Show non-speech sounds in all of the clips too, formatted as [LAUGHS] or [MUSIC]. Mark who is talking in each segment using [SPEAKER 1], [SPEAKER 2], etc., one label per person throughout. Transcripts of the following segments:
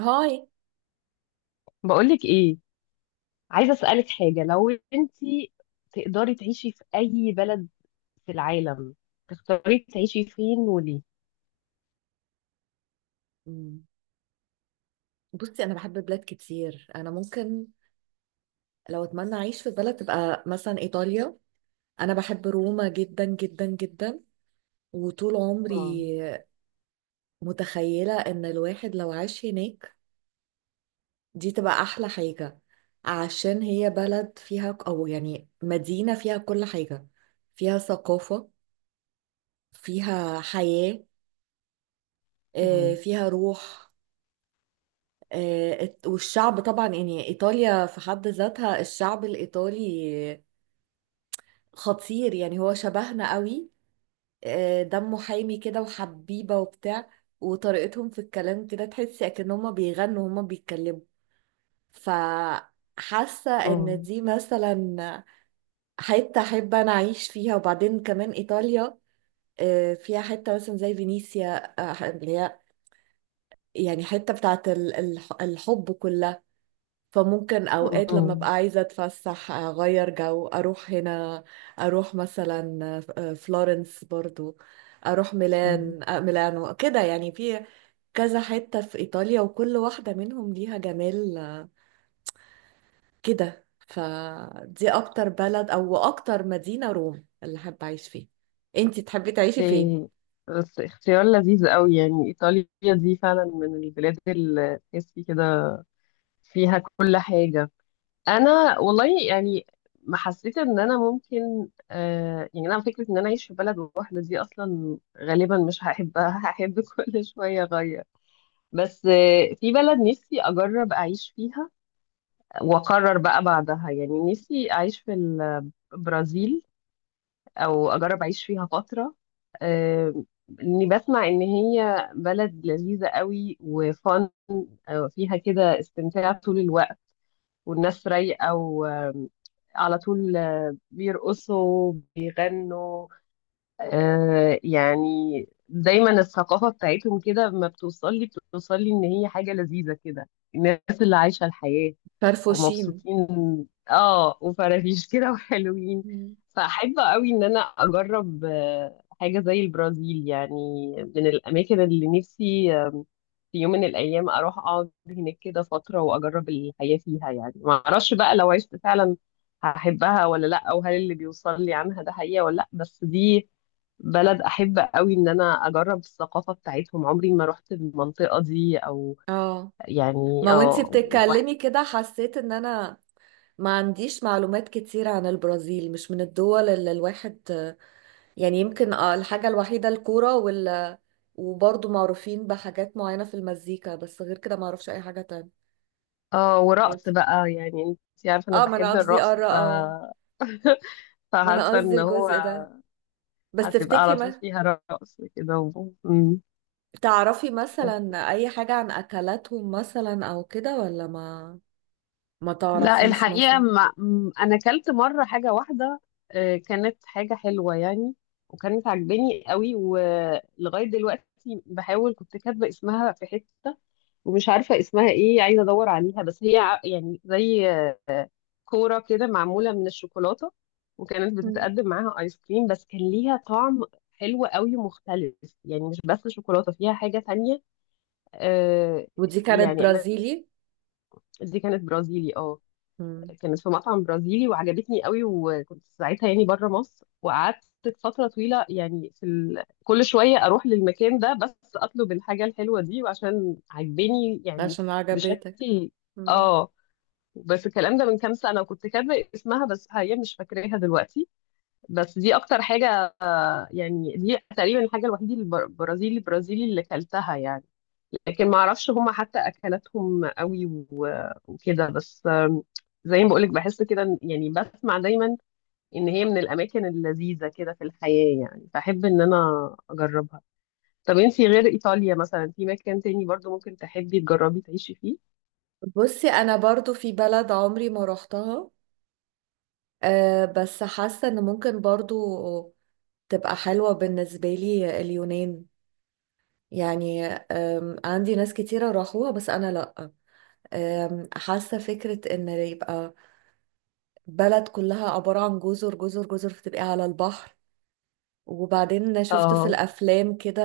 [SPEAKER 1] هاي.
[SPEAKER 2] بقولك ايه، عايزه اسالك حاجه. لو انتي تقدري تعيشي في اي بلد في العالم، تختاري تعيشي فين وليه؟
[SPEAKER 1] مم. بصي انا بحب بلاد كتير، انا ممكن لو اتمنى اعيش في بلد تبقى مثلا ايطاليا. انا بحب روما جدا جدا جدا، وطول عمري
[SPEAKER 2] مم.
[SPEAKER 1] متخيلة ان الواحد لو عاش هناك دي تبقى احلى حاجة، عشان هي بلد فيها ك- او يعني مدينة فيها كل حاجة، فيها ثقافة، فيها حياة، آه،
[SPEAKER 2] مم.
[SPEAKER 1] فيها روح. آه، والشعب طبعا، يعني ايطاليا في حد ذاتها الشعب الايطالي خطير، يعني هو شبهنا قوي. آه، دمه حامي كده وحبيبة وبتاع، وطريقتهم في الكلام كده تحسي اكن هما بيغنوا وهما بيتكلموا. فحاسة ان
[SPEAKER 2] مم.
[SPEAKER 1] دي مثلا حتة احب انا اعيش فيها. وبعدين كمان ايطاليا آه، فيها حتة مثلا زي فينيسيا، آه، اللي هي يعني حتة بتاعت الحب كلها. فممكن اوقات لما
[SPEAKER 2] مم.
[SPEAKER 1] ابقى عايزه اتفسح اغير جو اروح هنا، اروح مثلا آه، فلورنس، برضو اروح
[SPEAKER 2] مم.
[SPEAKER 1] ميلان، آه، ميلانو كده، يعني في كذا حته في ايطاليا وكل واحده منهم ليها جمال، آه، كده. فدي اكتر بلد او اكتر مدينه روم اللي حابه اعيش فيها. انتي تحبي تعيشي فين؟
[SPEAKER 2] إيه، بس اختيار لذيذ قوي يعني. إيطاليا دي فعلا من البلاد اللي تحسي كده فيها كل حاجة. أنا والله يعني ما حسيت إن أنا ممكن، يعني أنا فكرة إن أنا أعيش في بلد واحدة دي أصلا غالبا مش هحبها، هحب كل شوية أغير. بس في بلد نفسي اجرب اعيش فيها واقرر بقى بعدها، يعني نفسي اعيش في البرازيل، او اجرب اعيش فيها فترة. آه، اني بسمع ان هي بلد لذيذة قوي وفن، فيها كده استمتاع طول الوقت والناس رايقة على طول بيرقصوا بيغنوا. يعني دايما الثقافة بتاعتهم كده ما بتوصل لي، بتوصل لي ان هي حاجة لذيذة كده، الناس اللي عايشة الحياة
[SPEAKER 1] فرفوشين.
[SPEAKER 2] ومبسوطين. اه، وفرافيش [LAUGHS] كده وحلوين.
[SPEAKER 1] مم.
[SPEAKER 2] فأحب قوي ان انا اجرب حاجة زي البرازيل، يعني من الاماكن اللي نفسي، في يوم من الايام اروح اقعد هناك كده فترة واجرب الحياة فيها. يعني ما اعرفش بقى لو عشت فعلا هحبها ولا لا، او هل اللي بيوصل لي عنها ده حقيقة ولا لا. بس دي بلد احب قوي ان انا اجرب الثقافه بتاعتهم، عمري ما رحت المنطقه دي. او
[SPEAKER 1] اه، ما
[SPEAKER 2] يعني
[SPEAKER 1] وانتي بتتكلمي كده حسيت ان انا ما عنديش معلومات كتير عن البرازيل، مش من الدول اللي الواحد يعني، يمكن آه، الحاجة الوحيدة الكورة وال، وبرضه معروفين بحاجات معينة في المزيكا، بس غير كده معرفش أي حاجة تانية.
[SPEAKER 2] اه، ورقص بقى. يعني انت عارفه انا
[SPEAKER 1] اه، ما أنا
[SPEAKER 2] بحب
[SPEAKER 1] قصدي
[SPEAKER 2] الرقص
[SPEAKER 1] قارة. اه،
[SPEAKER 2] [LAUGHS]
[SPEAKER 1] ما أنا
[SPEAKER 2] فحاسه
[SPEAKER 1] قصدي
[SPEAKER 2] ان هو
[SPEAKER 1] الجزء ده. بس
[SPEAKER 2] هتبقى
[SPEAKER 1] تفتكري
[SPEAKER 2] على طول
[SPEAKER 1] ما
[SPEAKER 2] فيها رقص كده مم.
[SPEAKER 1] تعرفي مثلا أي حاجة عن أكلاتهم مثلا أو كده، ولا ما ما
[SPEAKER 2] لا،
[SPEAKER 1] تعرفيش
[SPEAKER 2] الحقيقة
[SPEAKER 1] مثلا؟
[SPEAKER 2] ما م- أنا أكلت مرة حاجة واحدة. كانت حاجة حلوة يعني، وكانت عجباني قوي، ولغاية دلوقتي بحاول. كنت كاتبة اسمها في حتة ومش عارفة اسمها ايه، عايزة ادور عليها. بس هي يعني زي كورة كده معمولة من الشوكولاتة. وكانت
[SPEAKER 1] مم.
[SPEAKER 2] بتتقدم معاها ايس كريم، بس كان ليها طعم حلو قوي مختلف. يعني مش بس شوكولاتة، فيها حاجة تانية. آه
[SPEAKER 1] ودي كانت
[SPEAKER 2] يعني انا،
[SPEAKER 1] برازيلي؟
[SPEAKER 2] دي كانت برازيلي، اه.
[SPEAKER 1] مم.
[SPEAKER 2] كانت في مطعم برازيلي وعجبتني قوي، وكنت ساعتها يعني بره مصر، وقعدت فترة طويلة يعني في كل شوية اروح للمكان ده بس اطلب الحاجة الحلوة دي، وعشان عجباني يعني
[SPEAKER 1] عشان عجبتك.
[SPEAKER 2] بشكل.
[SPEAKER 1] مم.
[SPEAKER 2] اه بس الكلام ده من كام سنة، وكنت كاتبة اسمها بس حاليا مش فاكراها دلوقتي. بس دي أكتر حاجة، يعني دي تقريبا الحاجة الوحيدة البرازيلي اللي كلتها يعني. لكن ما أعرفش هما حتى أكلاتهم قوي وكده بس. زي ما بقولك، بحس كده يعني بسمع دايما إن هي من الأماكن اللذيذة كده في الحياة، يعني فأحب إن أنا أجربها. طب أنتي غير إيطاليا، مثلا في مكان تاني برضو ممكن تحبي تجربي تعيشي فيه؟
[SPEAKER 1] بصي انا برضو في بلد عمري ما روحتها، أه، بس حاسه ان ممكن برضو تبقى حلوه بالنسبه لي، اليونان. يعني عندي ناس كتيره راحوها بس انا لا. حاسه فكره ان يبقى بلد كلها عباره عن جزر جزر جزر، فتبقى على البحر. وبعدين شفت في
[SPEAKER 2] اه،
[SPEAKER 1] الافلام كده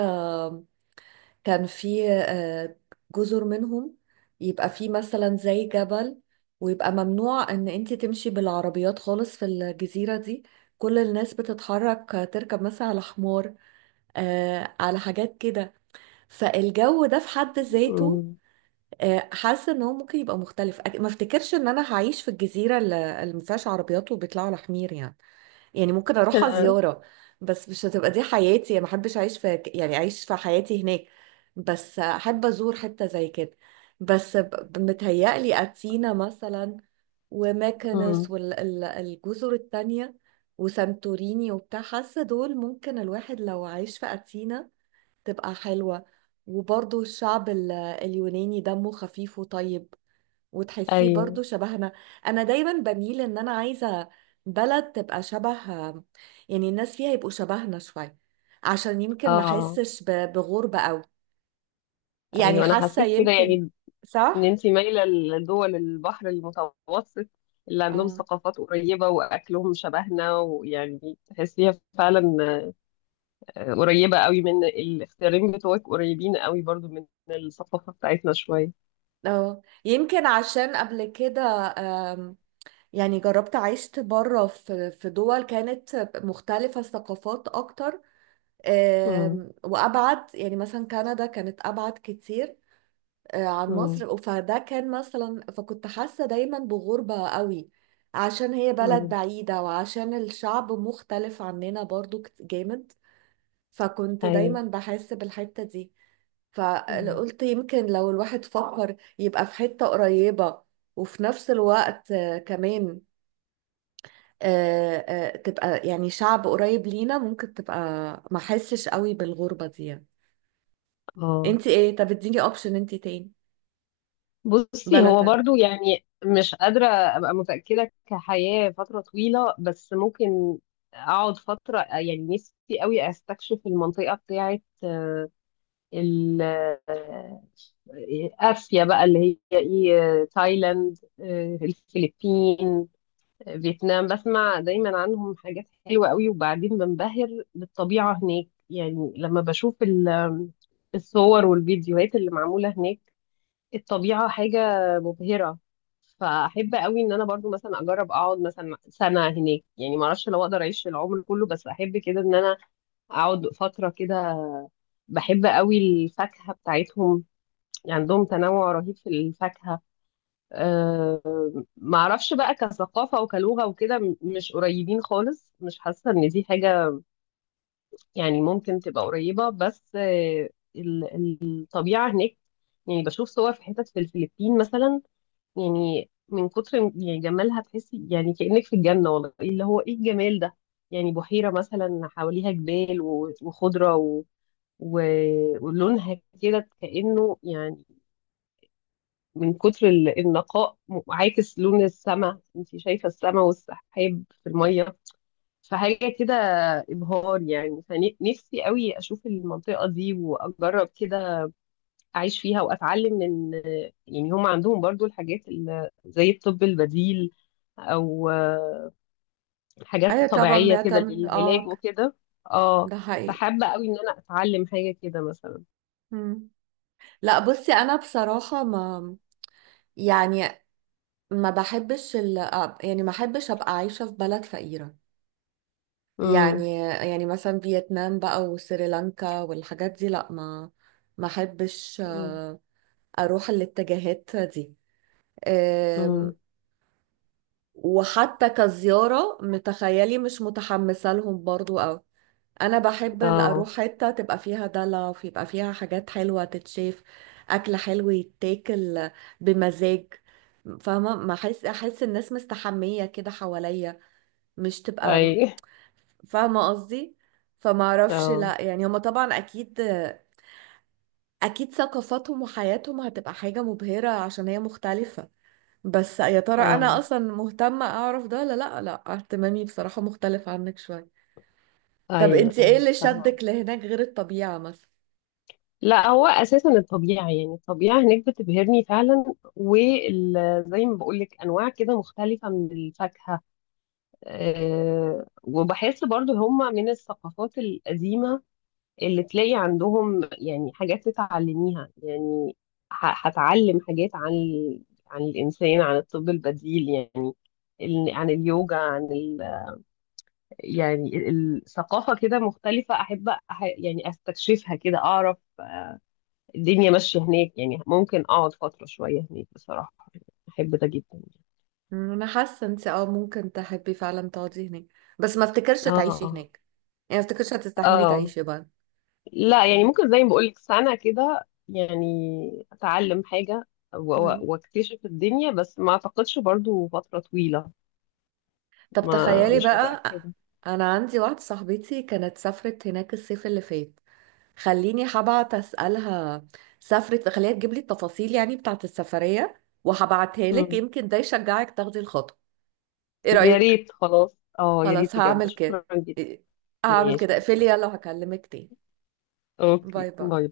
[SPEAKER 1] كان في آه، جزر منهم يبقى في مثلا زي جبل، ويبقى ممنوع ان انت تمشي بالعربيات خالص في الجزيرة دي، كل الناس بتتحرك آه، تركب مثلا على حمار، آه، على حاجات كده. فالجو ده في حد ذاته
[SPEAKER 2] أمم.
[SPEAKER 1] آه حاسة ان هو ممكن يبقى مختلف. ما افتكرش ان انا هعيش في الجزيرة اللي ما فيهاش عربيات وبيطلعوا على حمير يعني. يعني ممكن اروحها زيارة،
[SPEAKER 2] [LAUGHS]
[SPEAKER 1] بس مش هتبقى دي حياتي، ما احبش اعيش في، يعني اعيش في حياتي هناك. بس احب ازور حتة زي كده. بس متهيألي اتينا مثلا، وماكنس،
[SPEAKER 2] أمم.
[SPEAKER 1] والجزر التانية وسانتوريني وبتاع، حاسة دول ممكن الواحد لو عايش في أثينا تبقى حلوة. وبرضو الشعب اليوناني دمه خفيف وطيب، وتحسيه
[SPEAKER 2] ايوه،
[SPEAKER 1] برضو شبهنا. انا دايما بميل ان انا عايزة بلد تبقى شبه، يعني الناس فيها يبقوا شبهنا شوية، عشان يمكن ما
[SPEAKER 2] اه،
[SPEAKER 1] احسش بغربة قوي يعني.
[SPEAKER 2] ايوه، انا
[SPEAKER 1] حاسة
[SPEAKER 2] حسيت كده
[SPEAKER 1] يمكن.
[SPEAKER 2] يعني. ان
[SPEAKER 1] صح.
[SPEAKER 2] انت مايله لدول البحر المتوسط، اللي عندهم
[SPEAKER 1] اه.
[SPEAKER 2] ثقافات قريبه واكلهم شبهنا، ويعني تحسيها فعلا. قريبه قوي. من الاختيارين بتوعك، قريبين قوي برضو من الثقافه بتاعتنا شويه.
[SPEAKER 1] اه، يمكن عشان قبل كده آم، يعني جربت عشت بره في دول كانت مختلفة الثقافات اكتر.
[SPEAKER 2] امم،
[SPEAKER 1] وابعد، يعني مثلا كندا كانت ابعد كتير آه، عن
[SPEAKER 2] امم،
[SPEAKER 1] مصر، فده كان مثلا، فكنت حاسة دايما بغربة قوي عشان هي بلد
[SPEAKER 2] امم،
[SPEAKER 1] بعيدة وعشان الشعب مختلف عننا برضو، جامد. فكنت
[SPEAKER 2] ايوه،
[SPEAKER 1] دايما بحس بالحتة دي.
[SPEAKER 2] مم،
[SPEAKER 1] فقلت يمكن لو الواحد فكر يبقى في حتة قريبة، وفي نفس الوقت آه، كمان آه، آه، تبقى يعني شعب قريب لينا، ممكن تبقى ما حسش قوي بالغربة دي يعني.
[SPEAKER 2] اه.
[SPEAKER 1] انت ايه؟ طب اديني اوبشن انت تاني
[SPEAKER 2] بصي،
[SPEAKER 1] بلد
[SPEAKER 2] هو
[SPEAKER 1] تانية.
[SPEAKER 2] برضو يعني مش قادرة أبقى متأكدة كحياة فترة طويلة، بس ممكن أقعد فترة. يعني نفسي قوي أستكشف المنطقة بتاعة ال- آه، آسيا بقى، اللي هي إيه، تايلاند، الفلبين، فيتنام. بسمع دايما عنهم حاجات حلوة قوي، وبعدين بنبهر بالطبيعة هناك. يعني لما بشوف الصور والفيديوهات اللي معمولة هناك، الطبيعة حاجة مبهرة. فأحب قوي إن أنا برضو مثلا أجرب أقعد مثلا سنة هناك، يعني معرفش لو أقدر أعيش العمر كله، بس أحب كده إن أنا أقعد فترة كده. بحب قوي الفاكهة بتاعتهم، يعني عندهم تنوع رهيب في الفاكهة. معرفش بقى كثقافة وكلغة وكده، مش قريبين خالص، مش حاسة إن دي حاجة يعني ممكن تبقى قريبة. بس الطبيعة هناك. يعني بشوف صور في حتت في الفلبين مثلا، يعني من كتر يعني جمالها، تحسي يعني كأنك في الجنة والله، اللي هو ايه الجمال ده. يعني بحيرة مثلا حواليها جبال وخضرة و... ولونها كده كأنه، يعني من كتر النقاء، عاكس لون السماء، انت شايفة السماء والسحاب في المية. فحاجة كده إبهار يعني، فنفسي قوي أشوف المنطقة دي وأجرب كده اعيش فيها واتعلم من. يعني هم عندهم برضو الحاجات، زي الطب البديل، او
[SPEAKER 1] ايوه
[SPEAKER 2] حاجات
[SPEAKER 1] طبعا
[SPEAKER 2] طبيعية كده
[SPEAKER 1] بيعتمد،
[SPEAKER 2] للعلاج
[SPEAKER 1] اه،
[SPEAKER 2] وكده. اه،
[SPEAKER 1] ده حقيقي.
[SPEAKER 2] فحابة قوي ان انا اتعلم حاجة كده مثلا.
[SPEAKER 1] مم. لا بصي انا بصراحة ما، يعني ما بحبش ال... يعني ما بحبش ابقى عايشة في بلد فقيرة،
[SPEAKER 2] امم،
[SPEAKER 1] يعني يعني مثلا فيتنام بقى وسريلانكا والحاجات دي، لا، ما ما احبش
[SPEAKER 2] امم،
[SPEAKER 1] آه، اروح الاتجاهات دي.
[SPEAKER 2] أمم،
[SPEAKER 1] آم، وحتى كزيارة متخيلي مش متحمسة لهم برضو، او انا بحب اروح
[SPEAKER 2] اه،
[SPEAKER 1] حته تبقى فيها دلع ويبقى فيها حاجات حلوه تتشاف، اكل حلو يتاكل بمزاج، فاهمه؟ ما احس الناس مستحميه كده حواليا، مش تبقى،
[SPEAKER 2] اي،
[SPEAKER 1] فاهمه قصدي؟ فما اعرفش،
[SPEAKER 2] اه،
[SPEAKER 1] لا يعني هما طبعا اكيد، اكيد ثقافاتهم وحياتهم هتبقى حاجه مبهره عشان هي مختلفه، بس يا ترى انا
[SPEAKER 2] اه،
[SPEAKER 1] اصلا مهتمه اعرف ده ولا لا؟ لا، اهتمامي بصراحه مختلف عنك شويه. طب
[SPEAKER 2] ايوه،
[SPEAKER 1] انت ايه
[SPEAKER 2] ايوه،
[SPEAKER 1] اللي شدك
[SPEAKER 2] فاهمة.
[SPEAKER 1] لهناك غير الطبيعه مثلا؟
[SPEAKER 2] لا، هو اساسا الطبيعه، يعني الطبيعه هناك بتبهرني فعلا، وزي ما بقول لك انواع كده مختلفه من الفاكهه. وبحس برضو هما من الثقافات القديمة، اللي تلاقي عندهم يعني حاجات تتعلميها. يعني هتعلم حاجات عن عن الإنسان، عن الطب البديل، يعني عن اليوجا، عن يعني الثقافة كده مختلفة. أحب يعني أستكشفها كده، أعرف الدنيا ماشية هناك يعني. ممكن أقعد فترة شوية هناك بصراحة، أحب ده جدا.
[SPEAKER 1] انا حاسه انت اه ممكن تحبي فعلا تقعدي هناك، بس ما افتكرش تعيشي
[SPEAKER 2] اه،
[SPEAKER 1] هناك، يعني ما افتكرش هتستحملي
[SPEAKER 2] اه،
[SPEAKER 1] تعيشي بقى.
[SPEAKER 2] لا يعني
[SPEAKER 1] آه.
[SPEAKER 2] ممكن زي ما بقولك سنة كده يعني أتعلم حاجة
[SPEAKER 1] مم.
[SPEAKER 2] واكتشف الدنيا، بس ما أعتقدش برضو فترة طويلة.
[SPEAKER 1] طب
[SPEAKER 2] ما،
[SPEAKER 1] تخيلي
[SPEAKER 2] مش
[SPEAKER 1] بقى،
[SPEAKER 2] متأكدة.
[SPEAKER 1] انا عندي واحده صاحبتي كانت سافرت هناك الصيف اللي فات، خليني هبعت اسالها، سافرت خليها تجيب لي التفاصيل يعني بتاعه السفريه، وهبعتها لك
[SPEAKER 2] مم.
[SPEAKER 1] يمكن ده يشجعك تاخدي الخطوه. ايه
[SPEAKER 2] يا
[SPEAKER 1] رايك؟
[SPEAKER 2] ريت، خلاص، اه، يا
[SPEAKER 1] خلاص
[SPEAKER 2] ريت بجد،
[SPEAKER 1] هعمل
[SPEAKER 2] شكرا
[SPEAKER 1] كده.
[SPEAKER 2] جدا.
[SPEAKER 1] إيه، هعمل كده،
[SPEAKER 2] ماشي،
[SPEAKER 1] اقفلي يلا وهكلمك تاني. باي
[SPEAKER 2] اوكي،
[SPEAKER 1] باي.
[SPEAKER 2] باي.